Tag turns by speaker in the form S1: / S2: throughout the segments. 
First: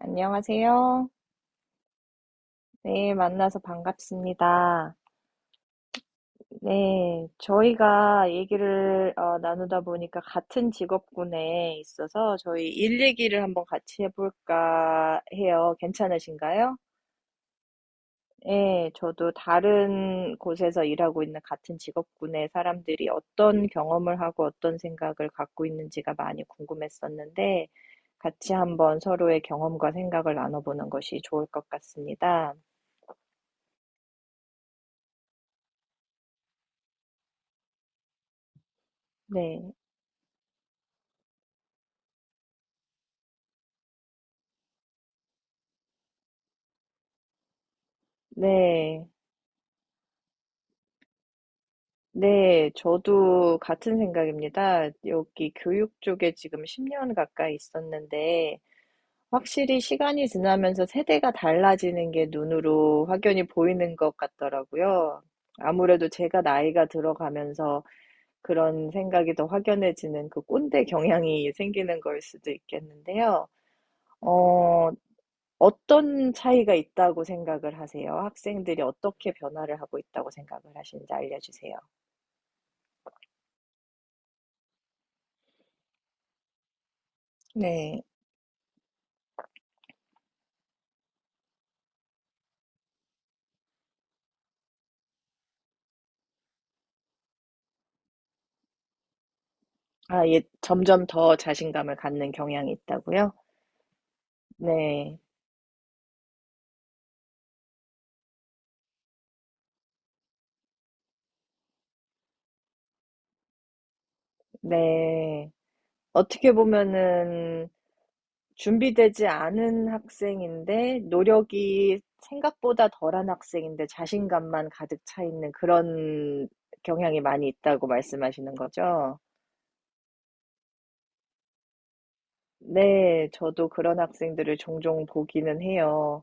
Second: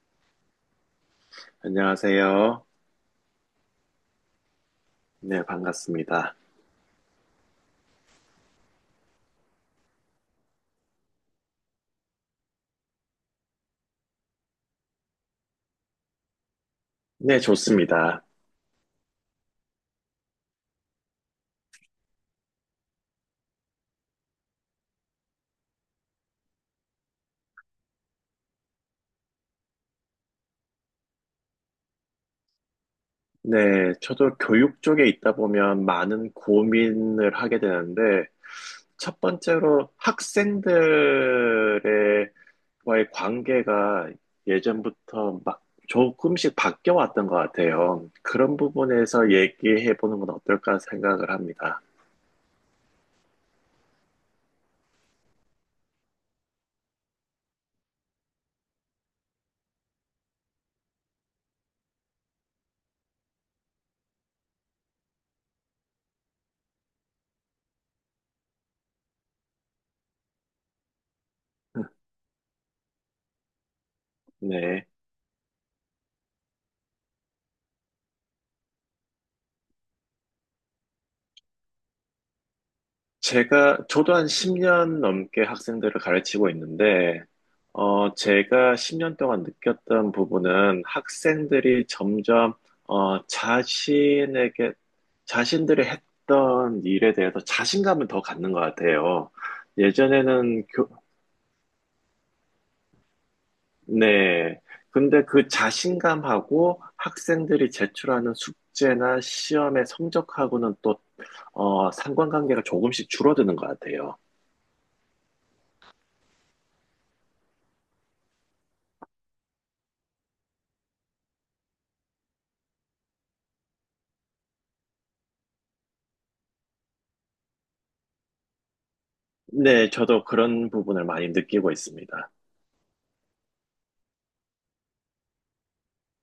S1: 안녕하세요.
S2: 안녕하세요.
S1: 네, 만나서 반갑습니다.
S2: 네, 반갑습니다.
S1: 네, 저희가 얘기를 나누다 보니까 같은 직업군에 있어서 저희 일 얘기를 한번 같이 해볼까 해요. 괜찮으신가요?
S2: 네, 좋습니다.
S1: 네, 저도 다른 곳에서 일하고 있는 같은 직업군의 사람들이 어떤 경험을 하고 어떤 생각을 갖고 있는지가 많이 궁금했었는데 같이 한번 서로의 경험과 생각을 나눠보는 것이 좋을 것 같습니다.
S2: 네, 저도 교육 쪽에 있다 보면 많은 고민을 하게 되는데, 첫
S1: 네,
S2: 번째로 학생들의 와의 관계가 예전부터 막 조금씩 바뀌어 왔던 것 같아요. 그런
S1: 네.
S2: 부분에서 얘기해 보는 건 어떨까 생각을 합니다.
S1: 네. 저도 같은 생각입니다. 여기 교육 쪽에 지금 10년 가까이 있었는데 확실히 시간이 지나면서 세대가 달라지는 게 눈으로 확연히 보이는 것 같더라고요. 아무래도 제가 나이가 들어가면서 그런 생각이 더 확연해지는 그 꼰대 경향이 생기는 걸 수도 있겠는데요.
S2: 네.
S1: 어 어떤 차이가 있다고 생각을 하세요? 학생들이 어떻게 변화를 하고 있다고 생각을 하시는지 알려 주세요.
S2: 저도 한 10년 넘게 학생들을 가르치고 있는데,
S1: 네.
S2: 제가 10년 동안 느꼈던 부분은 학생들이 점점, 어, 자신에게, 자신들이 했던 일에 대해서 자신감을 더 갖는 것 같아요.
S1: 아, 예,
S2: 예전에는 교,
S1: 점점 더 자신감을 갖는 경향이 있다고요?
S2: 네.
S1: 네,
S2: 근데 그 자신감하고 학생들이 제출하는 숙제나 시험의 성적하고는 또, 상관관계가 조금씩 줄어드는 것 같아요.
S1: 네. 어떻게 보면은 준비되지 않은 학생인데 노력이 생각보다 덜한 학생인데 자신감만 가득 차 있는 그런 경향이 많이 있다고 말씀하시는 거죠?
S2: 네, 저도 그런 부분을 많이 느끼고 있습니다.
S1: 네, 저도 그런 학생들을 종종 보기는 해요.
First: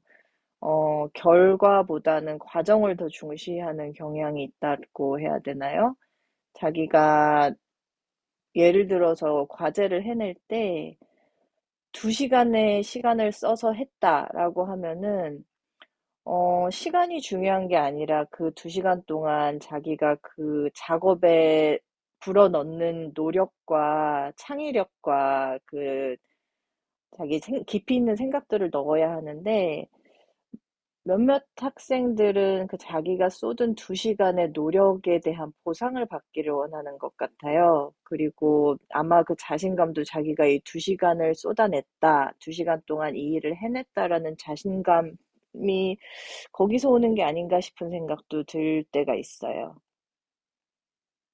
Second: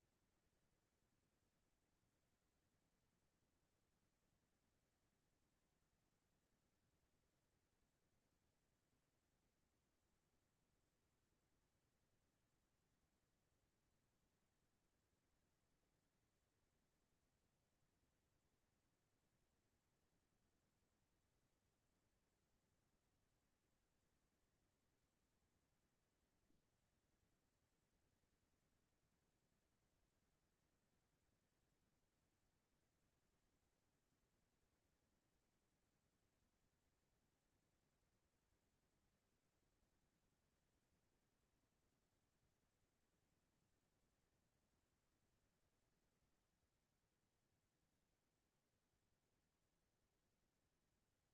S1: 결과보다는 과정을 더 중시하는 경향이 있다고 해야 되나요? 자기가 예를 들어서 과제를 해낼 때 2시간의 시간을 써서 했다라고 하면은 시간이 중요한 게 아니라 그 2시간 동안 자기가 그 작업에 불어넣는 노력과 창의력과 그 깊이 있는 생각들을 넣어야 하는데 몇몇 학생들은 그 자기가 쏟은 2시간 시간의 노력에 대한 보상을 받기를 원하는 것 같아요. 그리고 아마 그 자신감도 자기가 이 2시간 시간을 쏟아냈다, 2시간 시간 동안 이 일을 해냈다라는 자신감이 거기서 오는 게 아닌가 싶은 생각도 들 때가 있어요.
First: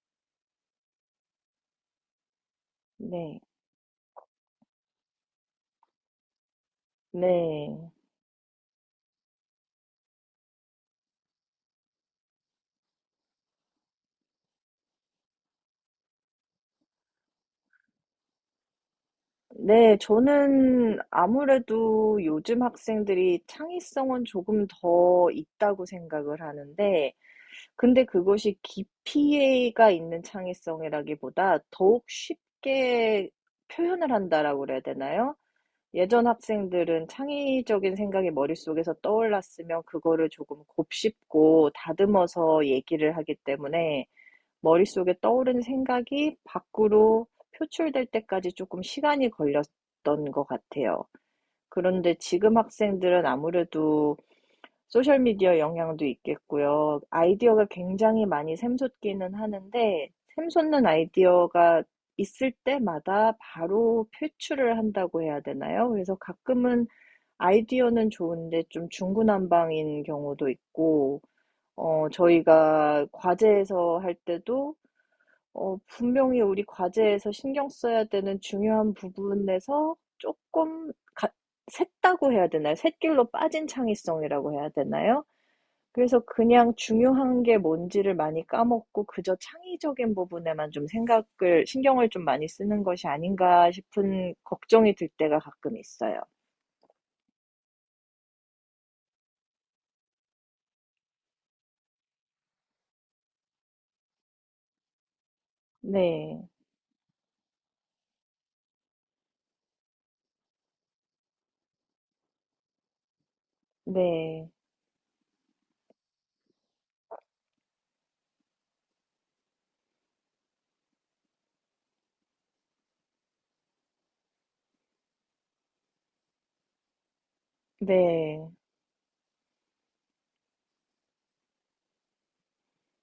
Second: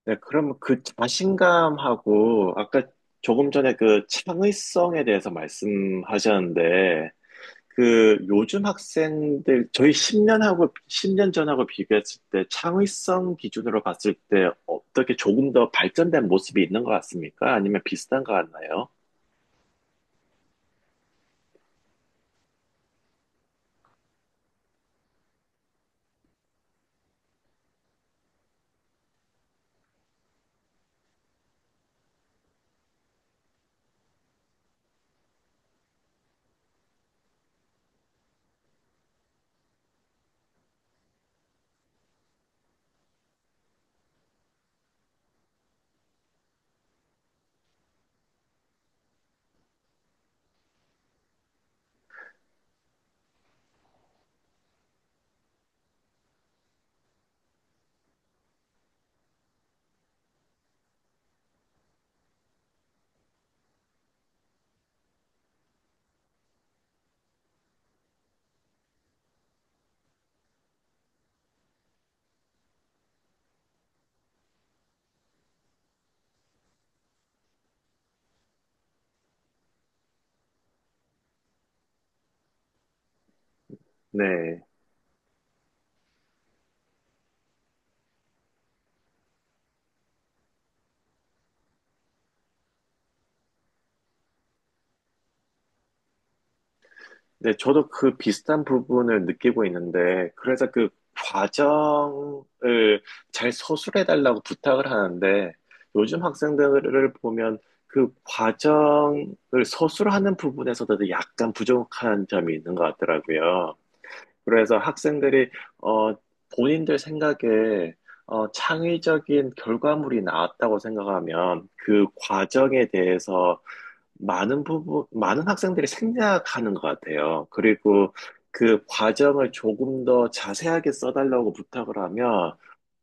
S2: 네, 그럼 그 자신감하고 아까
S1: 네.
S2: 조금 전에 그 창의성에 대해서 말씀하셨는데,
S1: 네.
S2: 그 요즘 학생들, 저희 10년하고 10년 전하고 비교했을 때 창의성 기준으로 봤을 때 어떻게 조금 더 발전된 모습이 있는 것 같습니까? 아니면 비슷한 것 같나요?
S1: 네. 저는 아무래도 요즘 학생들이 창의성은 조금 더 있다고 생각을 하는데 근데 그것이 깊이가 있는 창의성이라기보다 더욱 쉽게 표현을 한다라고 그래야 되나요? 예전 학생들은 창의적인 생각이 머릿속에서 떠올랐으면 그거를 조금 곱씹고 다듬어서 얘기를 하기 때문에 머릿속에 떠오른 생각이 밖으로 표출될 때까지 조금 시간이 걸렸던 것 같아요. 그런데 지금 학생들은 아무래도 소셜미디어 영향도 있겠고요. 아이디어가 굉장히 많이 샘솟기는 하는데 샘솟는 아이디어가 있을 때마다 바로 표출을 한다고 해야 되나요? 그래서 가끔은 아이디어는 좋은데 좀 중구난방인 경우도 있고 저희가 과제에서 할 때도 분명히 우리 과제에서 신경 써야 되는 중요한 부분에서 조금 가 샜다고 해야 되나요? 샛길로 빠진 창의성이라고
S2: 네.
S1: 해야 되나요? 그래서 그냥 중요한 게 뭔지를 많이 까먹고 그저 창의적인 부분에만 좀 생각을 신경을 좀 많이 쓰는 것이 아닌가 싶은 걱정이 들 때가 가끔 있어요.
S2: 네, 저도 그 비슷한 부분을 느끼고 있는데, 그래서 그 과정을 잘 서술해달라고 부탁을 하는데, 요즘
S1: 네.
S2: 학생들을 보면 그 과정을 서술하는 부분에서도 약간 부족한 점이 있는 것 같더라고요.
S1: 네.
S2: 그래서 학생들이, 어, 본인들 생각에, 창의적인 결과물이 나왔다고 생각하면 그 과정에 대해서 많은 학생들이 생략하는 것 같아요. 그리고
S1: 네.
S2: 그 과정을 조금 더 자세하게 써달라고 부탁을 하면,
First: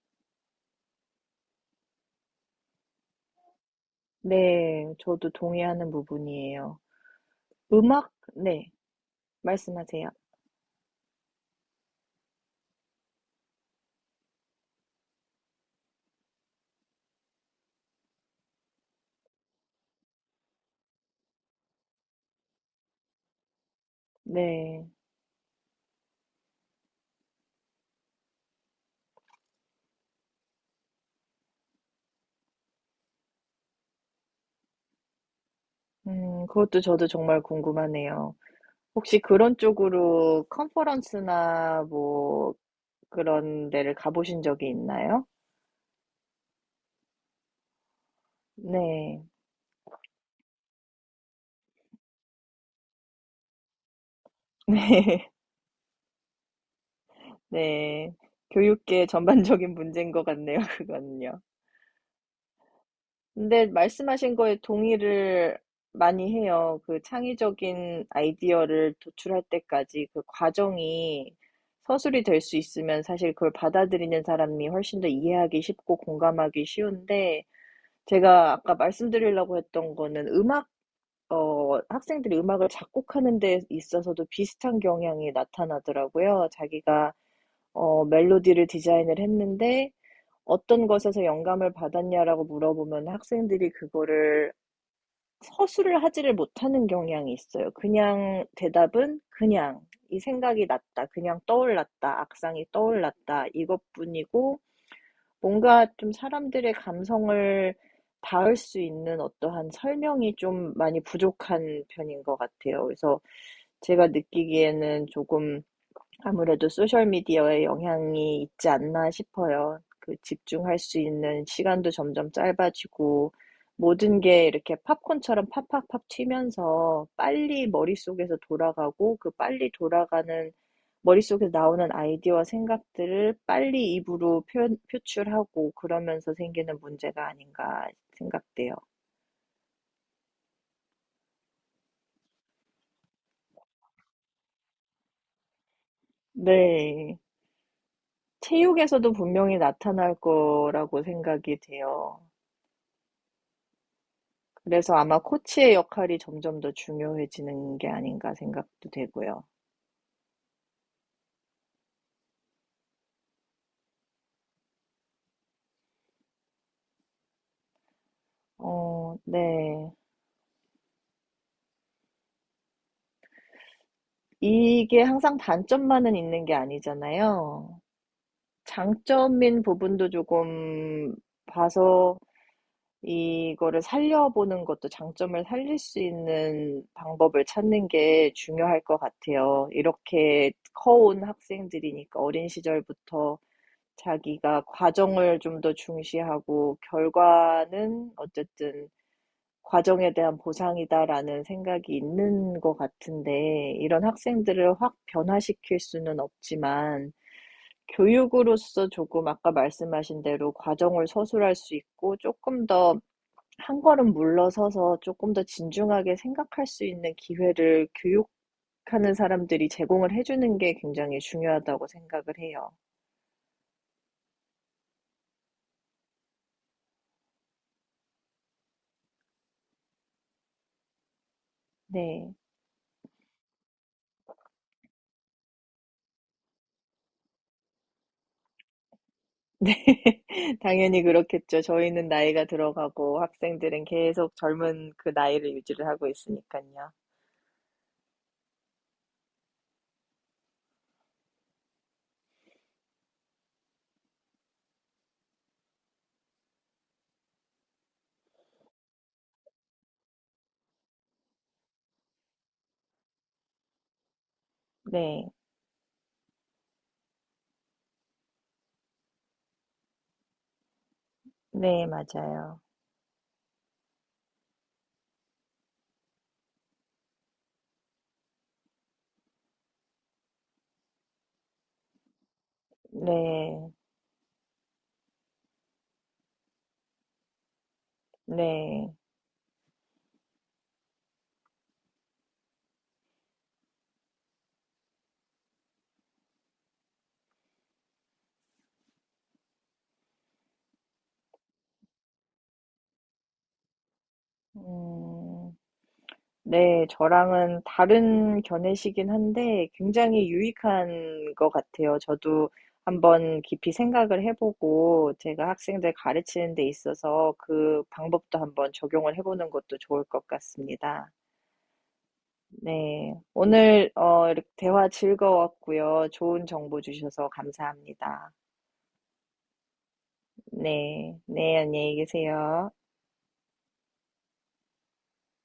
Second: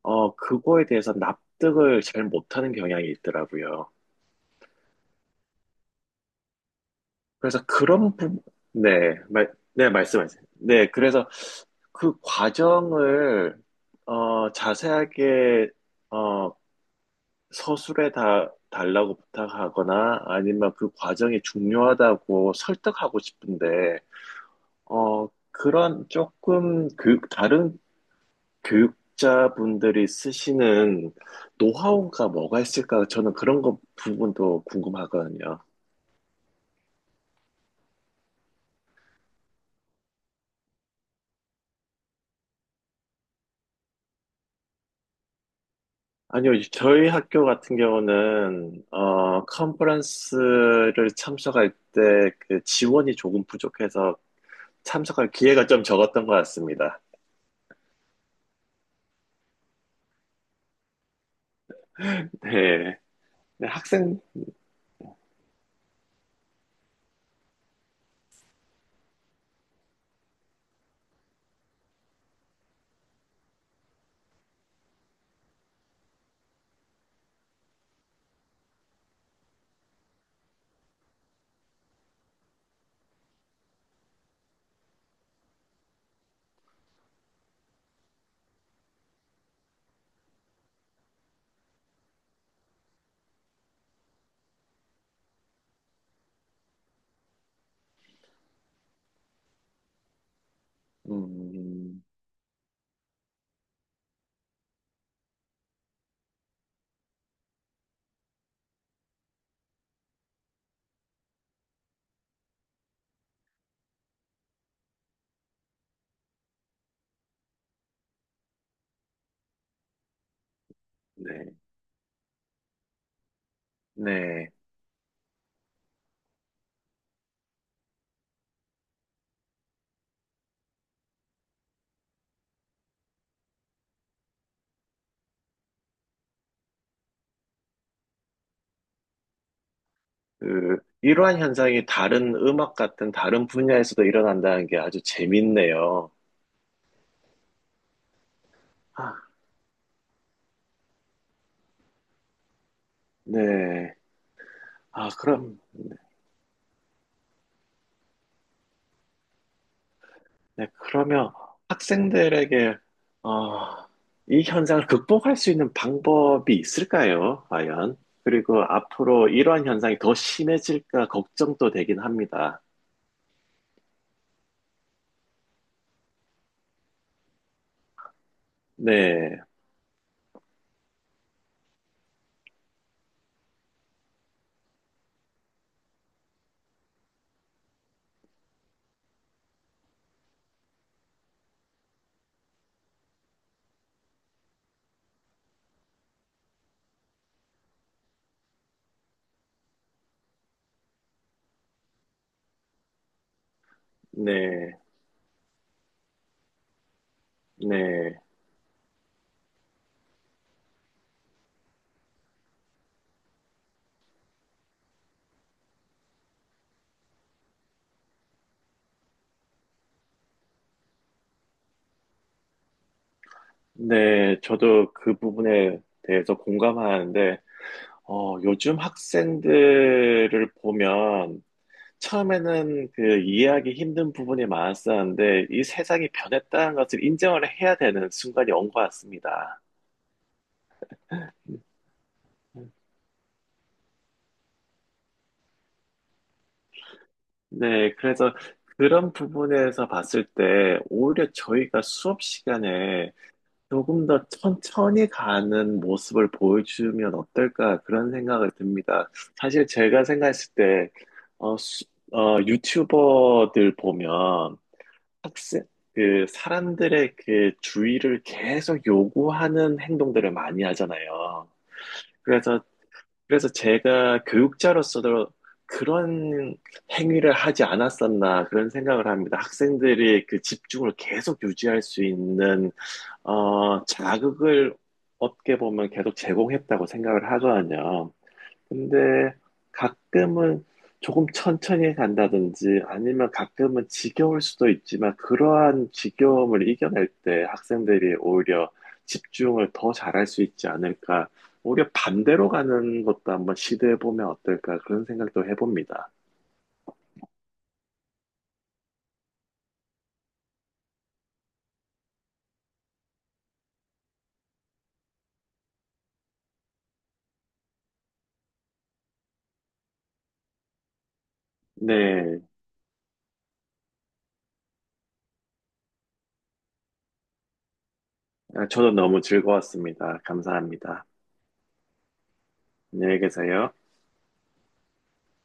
S2: 그거에 대해서 납득을 잘 못하는 경향이 있더라고요.
S1: 네. 저도 동의하는 부분이에요.
S2: 그래서
S1: 음악 네.
S2: 네, 네,
S1: 말씀하세요.
S2: 말씀하세요. 네, 그래서 그 과정을, 자세하게, 어, 달라고 부탁하거나 아니면 그 과정이 중요하다고 설득하고 싶은데,
S1: 네.
S2: 그런 조금 다른 교육자분들이 쓰시는 노하우가 뭐가 있을까? 저는 그런 거 부분도 궁금하거든요.
S1: 그것도 저도 정말 궁금하네요. 혹시 그런 쪽으로 컨퍼런스나 뭐 그런 데를 가보신 적이 있나요?
S2: 아니요, 저희 학교 같은 경우는,
S1: 네.
S2: 컨퍼런스를 참석할 때 그 지원이 조금 부족해서
S1: 네.
S2: 참석할 기회가 좀 적었던 것 같습니다.
S1: 네. 교육계 전반적인 문제인 것 같네요, 그거는요.
S2: 네.
S1: 근데
S2: 네,
S1: 말씀하신 거에 동의를 많이 해요. 그 창의적인 아이디어를 도출할 때까지 그 과정이 서술이 될 수 있으면 사실 그걸 받아들이는 사람이 훨씬 더 이해하기 쉽고 공감하기 쉬운데 제가 아까 말씀드리려고 했던 거는 음악, 학생들이 음악을 작곡하는 데 있어서도 비슷한 경향이 나타나더라고요. 자기가 멜로디를 디자인을 했는데 어떤 것에서 영감을 받았냐라고 물어보면 학생들이 그거를 서술을 하지를 못하는 경향이 있어요. 그냥 대답은 그냥 이 생각이 났다. 그냥
S2: 음,
S1: 떠올랐다. 악상이 떠올랐다. 이것뿐이고 뭔가 좀 사람들의 감성을 닿을 수 있는 어떠한 설명이 좀 많이 부족한 편인 것 같아요. 그래서 제가 느끼기에는 조금 아무래도 소셜미디어의 영향이 있지 않나 싶어요. 그 집중할 수 있는
S2: 네.
S1: 시간도 점점 짧아지고 모든 게
S2: 네.
S1: 이렇게 팝콘처럼 팍팍팍 튀면서 빨리 머릿속에서 돌아가고 그 빨리 돌아가는 머릿속에서 나오는 아이디어와 생각들을 빨리 입으로 표현, 표출하고 그러면서 생기는 문제가 아닌가 생각돼요.
S2: 그 이러한 현상이 다른 음악 같은 다른 분야에서도 일어난다는 게 아주 재밌네요.
S1: 네. 체육에서도
S2: 아,
S1: 분명히 나타날 거라고 생각이 돼요.
S2: 네.
S1: 그래서
S2: 아,
S1: 아마
S2: 그럼,
S1: 코치의 역할이 점점 더 중요해지는 게 아닌가 생각도 되고요.
S2: 네. 그러면 학생들에게, 어, 이 현상을 극복할 수 있는 방법이 있을까요? 과연? 그리고
S1: 어,
S2: 앞으로 이러한
S1: 네.
S2: 현상이 더 심해질까 걱정도 되긴 합니다.
S1: 이게 항상 단점만은 있는 게 아니잖아요.
S2: 네,
S1: 장점인 부분도 조금 봐서 이거를 살려보는 것도 장점을 살릴 수 있는 방법을 찾는 게 중요할 것 같아요. 이렇게 커온 학생들이니까 어린 시절부터 자기가 과정을 좀 더 중시하고 결과는 어쨌든 과정에 대한 보상이다라는 생각이 있는 것 같은데 이런
S2: 네,
S1: 학생들을 확 변화시킬 수는 없지만
S2: 네,
S1: 교육으로서 조금 아까 말씀하신 대로 과정을 서술할 수 있고 조금 더 한 걸음 물러서서 조금 더 진중하게 생각할 수 있는 기회를 교육하는 사람들이 제공을 해주는 게 굉장히 중요하다고 생각을 해요.
S2: 네. 저도 그 부분에 대해서 공감하는데, 요즘 학생들을 보면
S1: 네.
S2: 처음에는 그 이해하기 힘든 부분이 많았었는데 이 세상이 변했다는 것을 인정을 해야 되는 순간이 온 것 같습니다.
S1: 네. 당연히 그렇겠죠. 저희는 나이가 들어가고 학생들은 계속 젊은 그 나이를 유지를 하고 있으니까요.
S2: 네, 그래서 그런 부분에서 봤을 때 오히려 저희가 수업 시간에 조금 더 천천히 가는 모습을 보여주면 어떨까 그런 생각을 듭니다. 사실 제가 생각했을 때, 어, 수- 유튜버들 보면
S1: 네.
S2: 학습. 그 사람들의 그 주의를 계속 요구하는 행동들을 많이 하잖아요.
S1: 네, 맞아요.
S2: 그래서 그래서 제가 교육자로서도 그런 행위를 하지 않았었나 그런 생각을 합니다. 학생들이 그 집중을 계속 유지할 수 있는
S1: 네.
S2: 자극을 어떻게 보면 계속 제공했다고 생각을 하거든요.
S1: 네.
S2: 근데 가끔은 조금 천천히 간다든지 아니면 가끔은 지겨울 수도 있지만 그러한 지겨움을 이겨낼 때 학생들이 오히려 집중을 더 잘할 수 있지 않을까. 오히려 반대로 가는 것도 한번 시도해 보면 어떨까 그런 생각도
S1: 음.
S2: 해봅니다.
S1: 네, 저랑은 다른 견해시긴 한데 굉장히 유익한 것 같아요. 저도 한번 깊이 생각을 해보고 제가 학생들 가르치는 데 있어서 그 방법도 한번 적용을 해보는 것도 좋을 것 같습니다.
S2: 네,
S1: 네. 오늘 이렇게 대화 즐거웠고요. 좋은 정보 주셔서 감사합니다.
S2: 아, 저도 너무 즐거웠습니다. 감사합니다.
S1: 네. 네, 안녕히 계세요.
S2: 안녕히 계세요.